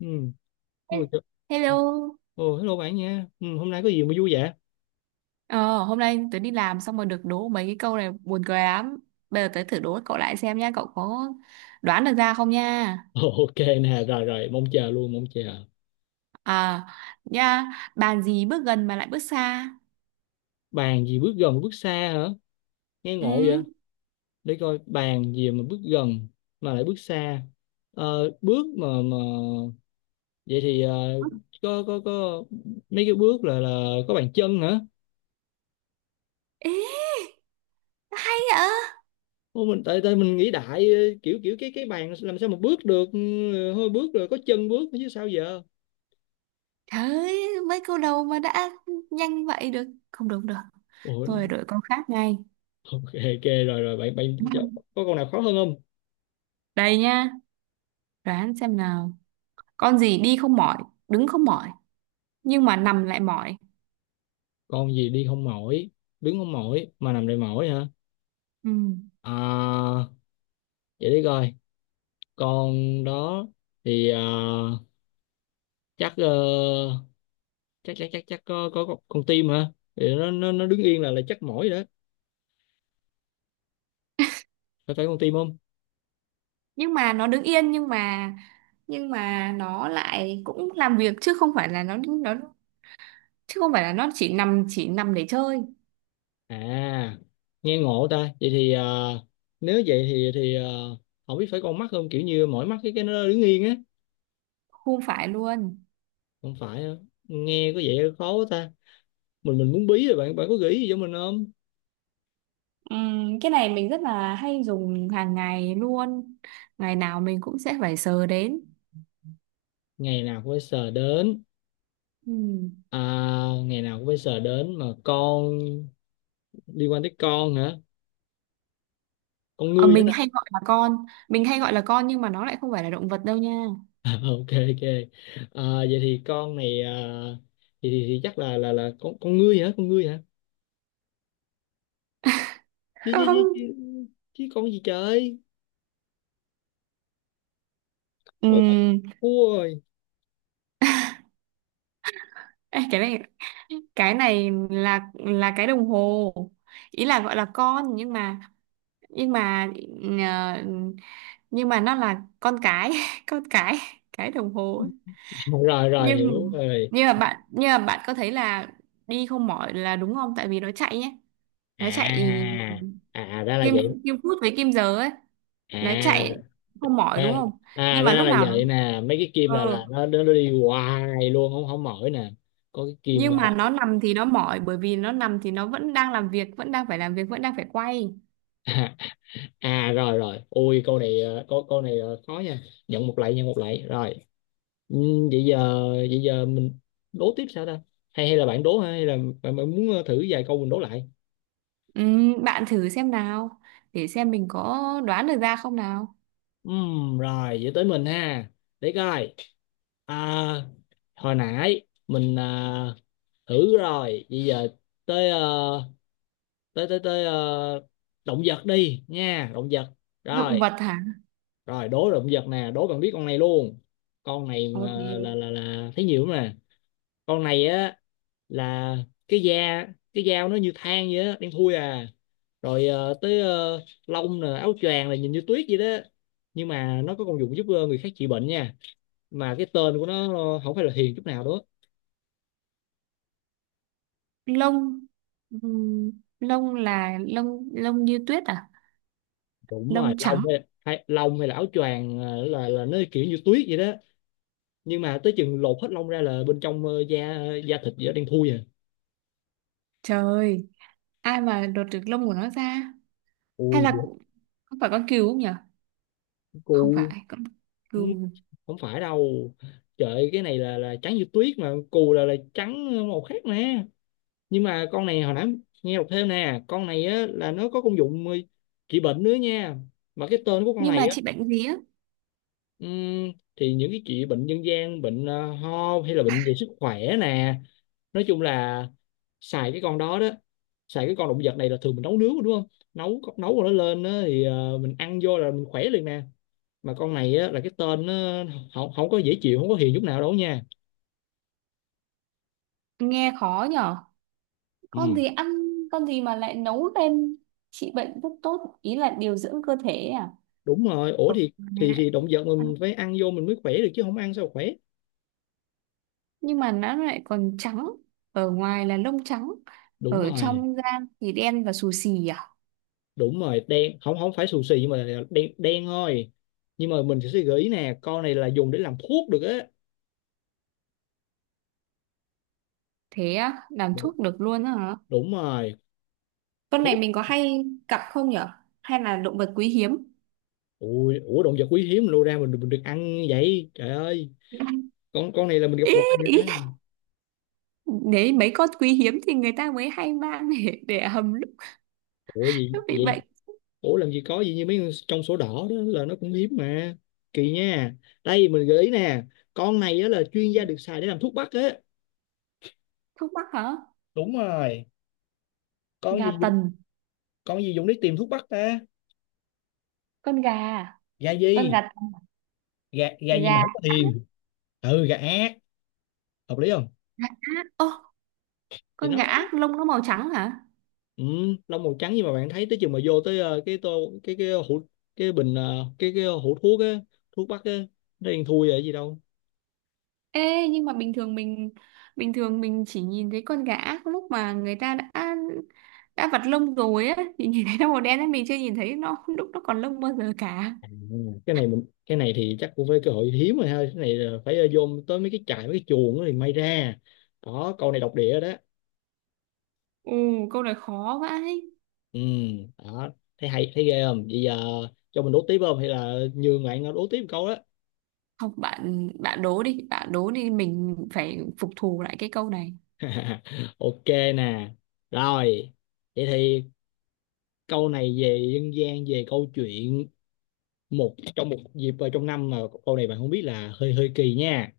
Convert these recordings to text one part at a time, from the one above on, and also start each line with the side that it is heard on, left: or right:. left: Ừ. Ôi,
right: He-
left: trời.
right: Hello.
left: Ồ, hello bạn nha. Ừ, hôm nay có gì mà vui vậy?
right: Ờ, Hôm nay tớ đi làm xong rồi được đố mấy cái câu này buồn cười lắm. Bây giờ tớ thử đố cậu lại xem nha, cậu có đoán được ra không nha?
left: Ồ, ok nè, rồi rồi, mong chờ luôn, mong chờ.
right: À, nha, bàn gì bước gần mà lại bước xa?
left: Bàn gì bước gần bước xa hả? Nghe
right: Ừ.
left: ngộ vậy? Để coi bàn gì mà bước gần mà lại bước xa. Bước mà vậy thì có mấy cái bước là có bàn chân hả?
right: Ê, ạ.
left: Ô, mình tại tại mình nghĩ đại kiểu kiểu cái bàn làm sao mà bước được hơi bước rồi có chân bước chứ sao giờ?
right: Trời ơi, mấy câu đầu mà đã nhanh vậy được. Không đúng được.
left: Ồ,
right: Tôi phải đổi câu khác ngay.
left: ok ok rồi rồi bạn bạn có câu nào khó hơn không?
right: Đây nha, đoán xem nào. Con gì đi không mỏi, đứng không mỏi, nhưng mà nằm lại mỏi.
left: Con gì đi không mỏi, đứng không mỏi mà nằm đầy mỏi hả?
right: Ừ.
left: À, vậy đi coi con đó thì, à, chắc, chắc chắc chắc chắc có con tim hả, thì nó đứng yên là chắc mỏi rồi đó. Phải phải con tim không?
right: Nhưng mà nó đứng yên nhưng mà nó lại cũng làm việc chứ không phải là nó chứ không phải là nó chỉ nằm để chơi,
left: À, nghe ngộ ta. Vậy thì, à, nếu vậy thì à, không biết phải con mắt không, kiểu như mỏi mắt cái nó đứng yên á.
right: không phải luôn.
left: Không phải hả? Nghe có vẻ khó quá ta. Mình muốn bí rồi, bạn bạn có gợi ý gì cho mình không?
right: Cái này mình rất là hay dùng hàng ngày luôn, ngày nào mình cũng sẽ phải sờ đến.
left: Ngày nào cũng phải sờ đến.
right: Ừm.
left: À, ngày nào cũng phải sờ đến mà con, liên quan tới con hả? Con
right: Ờ,
left: ngươi hết
right: mình
left: á.
right: hay gọi là con, mình hay gọi là con nhưng mà nó lại không phải là động vật đâu nha.
left: À, ok ok. À, vậy thì con này, à, thì chắc là con ngươi hả? Con ngươi hả? Chứ chứ chứ
right: Không.
left: chứ, chứ con gì trời? Ôi bà
right: Ừm,
left: cua rồi.
right: ê, cái này là cái đồng hồ, ý là gọi là con nhưng mà nhưng mà ờ, nhưng mà nó là con cái con cái đồng hồ ấy.
left: Rồi rồi
right: nhưng
left: hiểu rồi.
right: nhưng mà bạn, nhưng mà bạn có thấy là đi không mỏi là đúng không, tại vì nó chạy nhé, nó chạy
left: À à, ra là
right: kim,
left: vậy.
right: kim phút với kim giờ ấy,
left: À
right: nó chạy không mỏi đúng
left: ra
right: không.
left: à
right: Nhưng mà
left: ra
right: lúc
left: là
right: nào nó
left: vậy nè. Mấy cái kim
right: ờ,
left: là nó đi hoài luôn, không không mỏi nè. Có cái kim,
right: nhưng mà nó nằm thì nó mỏi, bởi vì nó nằm thì nó vẫn đang làm việc, vẫn đang phải làm việc, vẫn đang phải quay.
left: à, à rồi rồi, ui câu này, câu câu này, khó nha. Nhận một lạy, nhận một lạy. Rồi. Ừ, vậy giờ mình đố tiếp sao ta? Hay hay là bạn đố hay là bạn muốn, thử vài câu mình đố lại?
right: Bạn thử xem nào, để xem mình có đoán được ra không nào.
left: Rồi, vậy tới mình ha. Để coi. À, hồi nãy mình, à, thử rồi, bây giờ tới, tới ờ, động vật đi nha, động vật.
right: Động
left: Rồi,
right: vật hả?
left: rồi đố động vật nè, đố bạn biết con này luôn. Con này
right: Ok.
left: mà là thấy nhiều lắm nè, con này á là cái da, cái dao nó như than vậy á, đen thui à, rồi, tới, lông nè, áo choàng là nhìn như tuyết vậy đó, nhưng mà nó có công dụng giúp, người khác trị bệnh nha, mà cái tên của nó, không phải là hiền chút nào đó.
right: Lông, ừm, lông là lông, lông như tuyết à?
left: Đúng
right: Lông
left: rồi, lông
right: trắng.
left: hay, hay lông hay là áo choàng, là nó kiểu như tuyết vậy đó, nhưng mà tới chừng lột hết lông ra là bên trong, da, da thịt vậy đen thui à.
right: Trời ơi, ai mà lột được lông của nó ra. Hay
left: Ui
right: là không phải con cừu không nhở? Không
left: cô,
right: phải con cừu.
left: không phải đâu. Trời ơi, cái này là trắng như tuyết, mà cù là trắng màu khác nè, nhưng mà con này hồi nãy, nghe đọc thêm nè, con này á là nó có công dụng, trị bệnh nữa nha, mà cái tên của con
right: Nhưng mà
left: này á,
right: chị bệnh gì á?
left: thì những cái trị bệnh dân gian, bệnh, ho hay là bệnh về sức khỏe nè, nói chung là xài cái con đó đó, xài cái con động vật này là thường mình nấu nướng đúng không, nấu nấu rồi nó lên á, thì, mình ăn vô là mình khỏe liền nè, mà con này á, là cái tên nó không có dễ chịu, không có hiền chút nào đâu nha.
right: Nghe khó nhở. Con
left: Ừ
right: gì ăn, con gì mà lại nấu lên trị bệnh rất tốt, ý là điều dưỡng cơ thể ấy à?
left: đúng rồi, ủa
right: Ở
left: thì
right: ngoài
left: thì
right: lại
left: thì động vật
right: ăn.
left: mình phải ăn vô mình mới khỏe được, chứ không ăn sao khỏe.
right: Nhưng mà nó lại còn trắng, ở ngoài là lông trắng,
left: Đúng
right: ở
left: rồi.
right: trong da thì đen và xù xì à.
left: Đúng rồi, đen, không không phải xù xì, nhưng mà là đen, đen thôi. Nhưng mà mình sẽ gợi ý nè, con này là dùng để làm thuốc được á.
right: Thế á, làm
left: đúng,
right: thuốc được luôn á hả?
left: đúng rồi.
right: Con này
left: Thuốc.
right: mình có hay gặp không nhở? Hay là động vật quý hiếm?
left: Ui, ủa động vật quý hiếm lô ra mình được ăn vậy trời ơi. Con này là mình gặp
right: Ý,
left: hoài
right: ý.
left: á.
right: Đấy, mấy con quý hiếm thì người ta mới hay mang để hầm lúc,
left: Ủa gì
right: lúc bị
left: gì?
right: bệnh.
left: Ủa làm gì có gì như mấy con trong sổ đỏ đó là nó cũng hiếm mà, kỳ nha. Đây mình gợi ý nè, con này á là chuyên gia được xài để làm thuốc bắc á.
right: Thuốc mắc hả?
left: Đúng rồi. Con
right: Gà
left: gì,
right: tần,
left: con gì Dũng đi tìm thuốc bắc ta.
right: con gà, à?
left: Gà
right: Con
left: gì,
right: gà,
left: gà gà
right: gà,
left: gì mà
right: gà
left: không có thiền. Ừ gà ác, hợp lý không?
right: ác. Ô,
left: Thì
right: con
left: nó
right: gà
left: đó.
right: ác lông nó màu trắng hả?
left: Ừ, lông màu trắng, nhưng mà bạn thấy tới chừng mà vô tới, cái tô, cái hũ, cái bình, cái hũ thuốc á, thuốc bắc á, nó đen thui rồi gì đâu.
right: Ê, nhưng mà bình thường mình, bình thường mình chỉ nhìn thấy con gà ác lúc mà người ta đã vặt lông rồi á thì nhìn thấy nó màu đen á, mình chưa nhìn thấy nó lúc nó còn lông bao giờ cả.
left: À, cái này thì chắc cũng phải cơ hội hiếm rồi ha, cái này là phải, vô tới mấy cái trại, mấy cái chuồng á thì may ra. Đó câu này độc địa đó.
right: Ồ, câu này khó quá ấy.
left: Ừ đó, thấy hay, thấy ghê không, bây giờ cho mình đố tiếp không hay là nhường bạn, đố tiếp một câu đó.
right: Không, bạn bạn đố đi, bạn đố đi, mình phải phục thù lại cái câu này.
left: Ok nè, rồi vậy thì câu này về dân gian, về câu chuyện một trong một dịp vào trong năm, mà câu này bạn không biết là hơi hơi kỳ nha.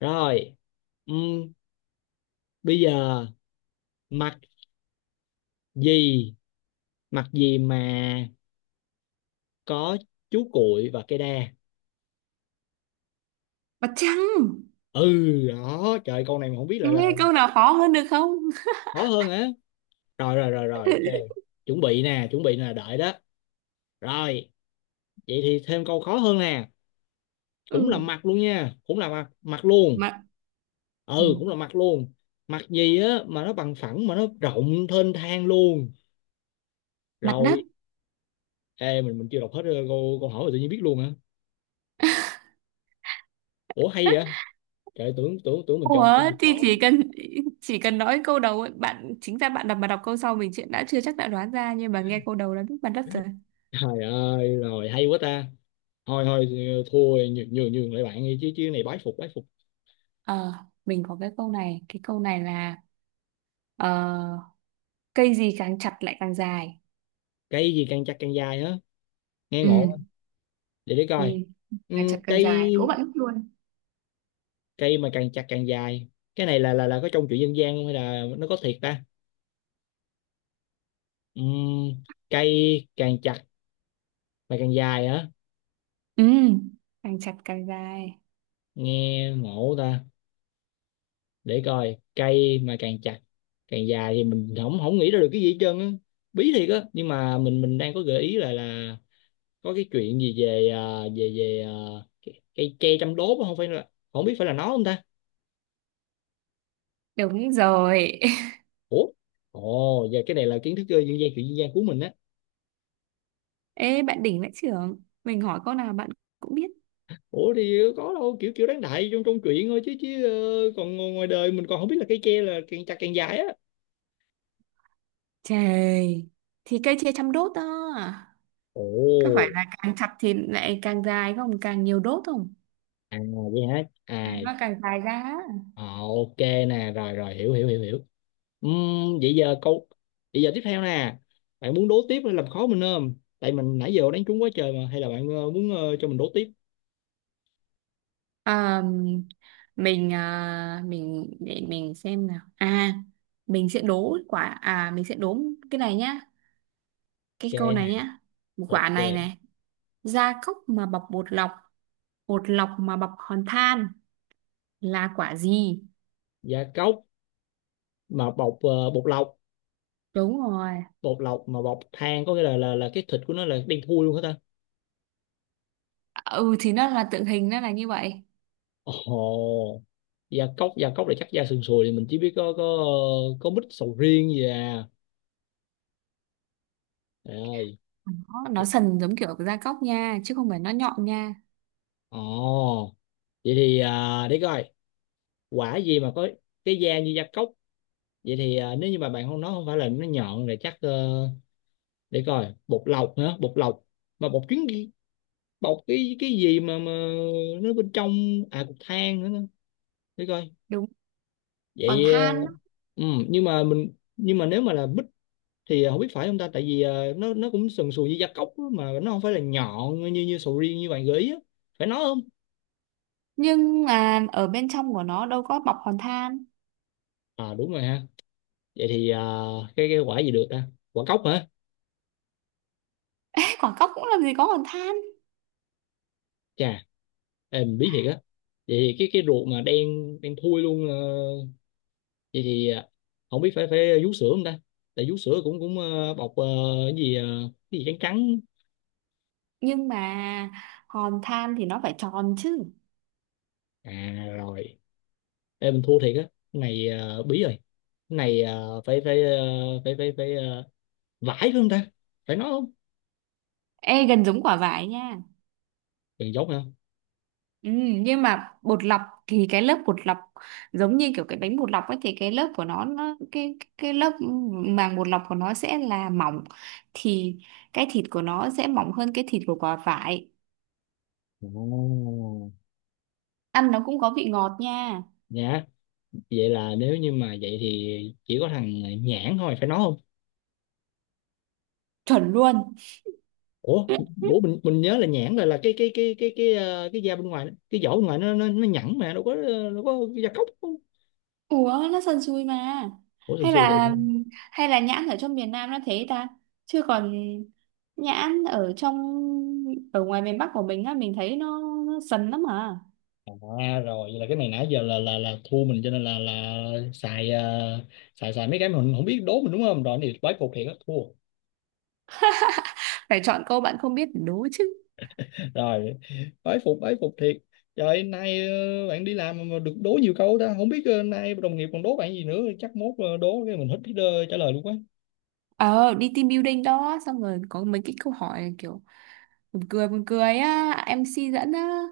left: Rồi, ừm, bây giờ, mặt gì, mặt gì mà có chú cuội và cây đa.
right: Mặt trăng.
left: Ừ đó, trời câu này mà không biết lại là.
right: Nghe câu nào khó hơn được không?
left: Khó hơn á, rồi rồi rồi rồi ok. Chuẩn bị nè, chuẩn bị nè, đợi đó. Rồi, vậy thì thêm câu khó hơn nè, cũng là
right: Ừ,
left: mặt luôn nha, cũng là mặt mặt luôn.
right: Mặt, ừ,
left: Ừ cũng là mặt luôn. Mặt gì á mà nó bằng phẳng, mà nó rộng thênh thang luôn.
right: mặt đất.
left: Rồi. Ê mình chưa đọc hết, câu câu hỏi mà tự nhiên biết luôn hả? Ủa hay vậy. Trời tưởng tưởng tưởng mình
right: Ủa
left: chọn câu
right: thì
left: khó.
right: chỉ cần, chỉ cần nói câu đầu ấy, bạn chính ra bạn đọc mà đọc câu sau mình chuyện đã chưa chắc đã đoán ra, nhưng mà nghe câu đầu là biết mặt đất rồi.
left: Trời ơi rồi hay quá ta. Thôi thôi, thua, nhường nhường nhường lại bạn đi, chứ chứ này, bái phục, bái phục.
right: Ờ, mình có cái câu này là ờ, cây gì càng chặt lại càng dài.
left: Cây gì càng chặt càng dài á? Nghe
right: Ừ.
left: ngộ quá. Để
right: Ừ.
left: coi.
right: Càng chặt càng
left: Cây,
right: dài, đố bạn mất luôn.
left: cây mà càng chặt càng dài, cái này là có trong chuyện dân gian không hay là nó có thiệt ta? Ừm, cây càng chặt mà càng dài hả?
right: Ừ, càng chặt càng dài.
left: Nghe ngộ ta. Để coi, cây mà càng chặt càng dài thì mình không không nghĩ ra được cái gì hết trơn á. Bí thiệt á, nhưng mà mình đang có gợi ý là có cái chuyện gì về, à, về về à, cây tre trăm đốt á, không phải là, không biết phải là nó không ta?
right: Đúng rồi.
left: Ủa. Ồ và cái này là kiến thức, dân gian, chuyện dân gian của mình á.
right: Ê, bạn đỉnh vãi chưởng. Mình hỏi câu nào bạn cũng biết.
left: Ủa thì, có đâu kiểu kiểu đáng đại trong trong chuyện thôi, chứ chứ ờ, còn ngoài đời mình còn không biết là cây tre là càng chặt càng dài á.
right: Trời, thì cây chia trăm đốt đó.
left: Ồ.
right: Có phải là càng chặt thì lại càng dài không? Càng nhiều đốt không?
left: À vậy hả, à.
right: Nó càng dài ra. Á.
left: Ờ, ok nè rồi rồi hiểu hiểu hiểu hiểu. Vậy giờ câu, vậy giờ tiếp theo nè, bạn muốn đố tiếp hay làm khó mình không, tại mình nãy giờ đánh trúng quá trời mà, hay là bạn, muốn, cho mình đố tiếp.
right: À, mình, mình để mình xem nào. À, mình sẽ đố quả, à mình sẽ đố cái này nhá. Cái
left: Ok
right: câu
left: nè.
right: này nhá. Quả
left: Ok.
right: này này, gia cốc mà bọc bột lọc mà bọc hòn than là quả gì?
left: Gia cốc mà bọc, bột lọc,
right: Đúng rồi.
left: bột lọc mà bọc than, có nghĩa là cái thịt của nó là đen thui luôn hả ta?
right: Ừ thì nó là tượng hình, nó là như vậy.
left: Ồ. Gia cốc, gia cốc là chắc da sườn sùi thì mình chỉ biết có ờ, có mít, sầu riêng gì à. Trời ơi.
right: Nó sần giống kiểu gia cốc nha, chứ không phải nó nhọn nha.
left: Ồ. Vậy thì, à, để coi, quả gì mà có cái da như gia cốc, vậy thì, à, nếu như mà bạn không nói không phải là nó nhọn rồi, chắc, để coi bột lọc nữa, bột lọc mà bột chuyến, bột cái gì mà nó bên trong, à cục than nữa. Để coi.
right: Đúng. Còn
left: Vậy,
right: than, á,
left: ừ, nhưng mà mình, nhưng mà nếu mà là bích thì không biết phải không ta, tại vì, nó cũng sần sùi như gia cốc á, mà nó không phải là nhọn như như sầu riêng như bạn gợi ý á. Phải nói không?
right: nhưng mà ở bên trong của nó đâu có bọc hòn than.
left: À đúng rồi ha. Vậy thì, cái quả gì được ta? Quả cốc hả?
right: Ê, quả cốc cũng làm gì có hòn than.
left: Chà. Em biết thiệt á. Vậy thì cái ruột mà đen, đen thui luôn, vậy thì, à, không biết phải phải vú sữa không ta? Tại vú sữa cũng cũng ờ, bọc, cái gì, cái gì trắng trắng.
right: Nhưng mà hòn than thì nó phải tròn chứ.
left: À rồi. Ê mình thua thiệt á. Cái này, bí rồi. Cái này, phải phải ờ, phải phải phải ờ, vải phải không ta? Phải nói không?
right: Ê gần giống quả vải nha.
left: Đừng dốt hả.
right: Ừ, nhưng mà bột lọc thì cái lớp bột lọc giống như kiểu cái bánh bột lọc ấy thì cái lớp của nó cái lớp màng bột lọc của nó sẽ là mỏng, thì cái thịt của nó sẽ mỏng hơn cái thịt của quả vải.
left: Ồ.
right: Ăn nó cũng có vị ngọt nha.
left: Nhã. Vậy là nếu như mà vậy thì chỉ có thằng, nhãn thôi, phải nói không?
right: Chuẩn luôn.
left: Ủa, bố mình nhớ là nhãn là cái ờ, cái da bên ngoài, cái vỏ bên ngoài nó nhẵn mà đâu có, đâu có da cóc không.
right: Ủa nó sần sùi mà.
left: Ủa sần
right: Hay
left: sùi được.
right: là, hay là nhãn ở trong miền Nam nó thế ta, chứ còn nhãn ở trong, ở ngoài miền Bắc của mình á mình thấy nó sần lắm à.
left: À rồi vậy là cái này nãy giờ là thua mình, cho nên là xài, xài mấy cái mà mình không biết đố mình, đúng không? Rồi thì bái phục thiệt á, thua.
right: Phải chọn câu bạn không biết để đố chứ.
left: Rồi, bái phục thiệt. Trời nay, bạn đi làm mà được đố nhiều câu ta, không biết, nay đồng nghiệp còn đố bạn gì nữa, chắc mốt, đố cái mình hết biết, trả lời luôn quá.
right: Ờ đi team building đó xong rồi có mấy cái câu hỏi kiểu buồn cười, buồn cười á, em MC dẫn á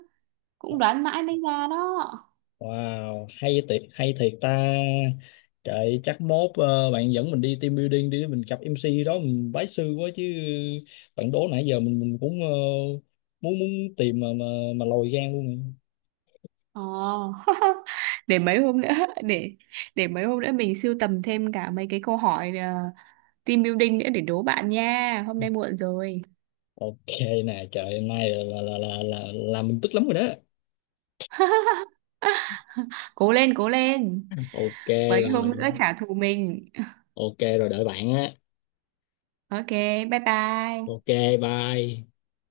right: cũng đoán mãi mới ra đó.
left: Wow, hay thiệt ta. Trời, chắc mốt, bạn dẫn mình đi team building đi, mình gặp MC đó, mình bái sư quá chứ. Bạn đố nãy giờ mình cũng, muốn muốn tìm mà lòi gan luôn. Nè.
right: Ờ. Để mấy hôm nữa, để để mấy hôm nữa mình sưu tầm thêm cả mấy cái câu hỏi team building nữa để đố bạn nha, hôm nay muộn rồi.
left: Ok nè, trời hôm nay là mình tức lắm rồi đó.
right: Cố lên cố lên,
left: Ok
right: mấy hôm
left: rồi,
right: nữa trả thù mình.
left: ok rồi đợi bạn á.
right: Ok, bye bye.
left: Ok, bye.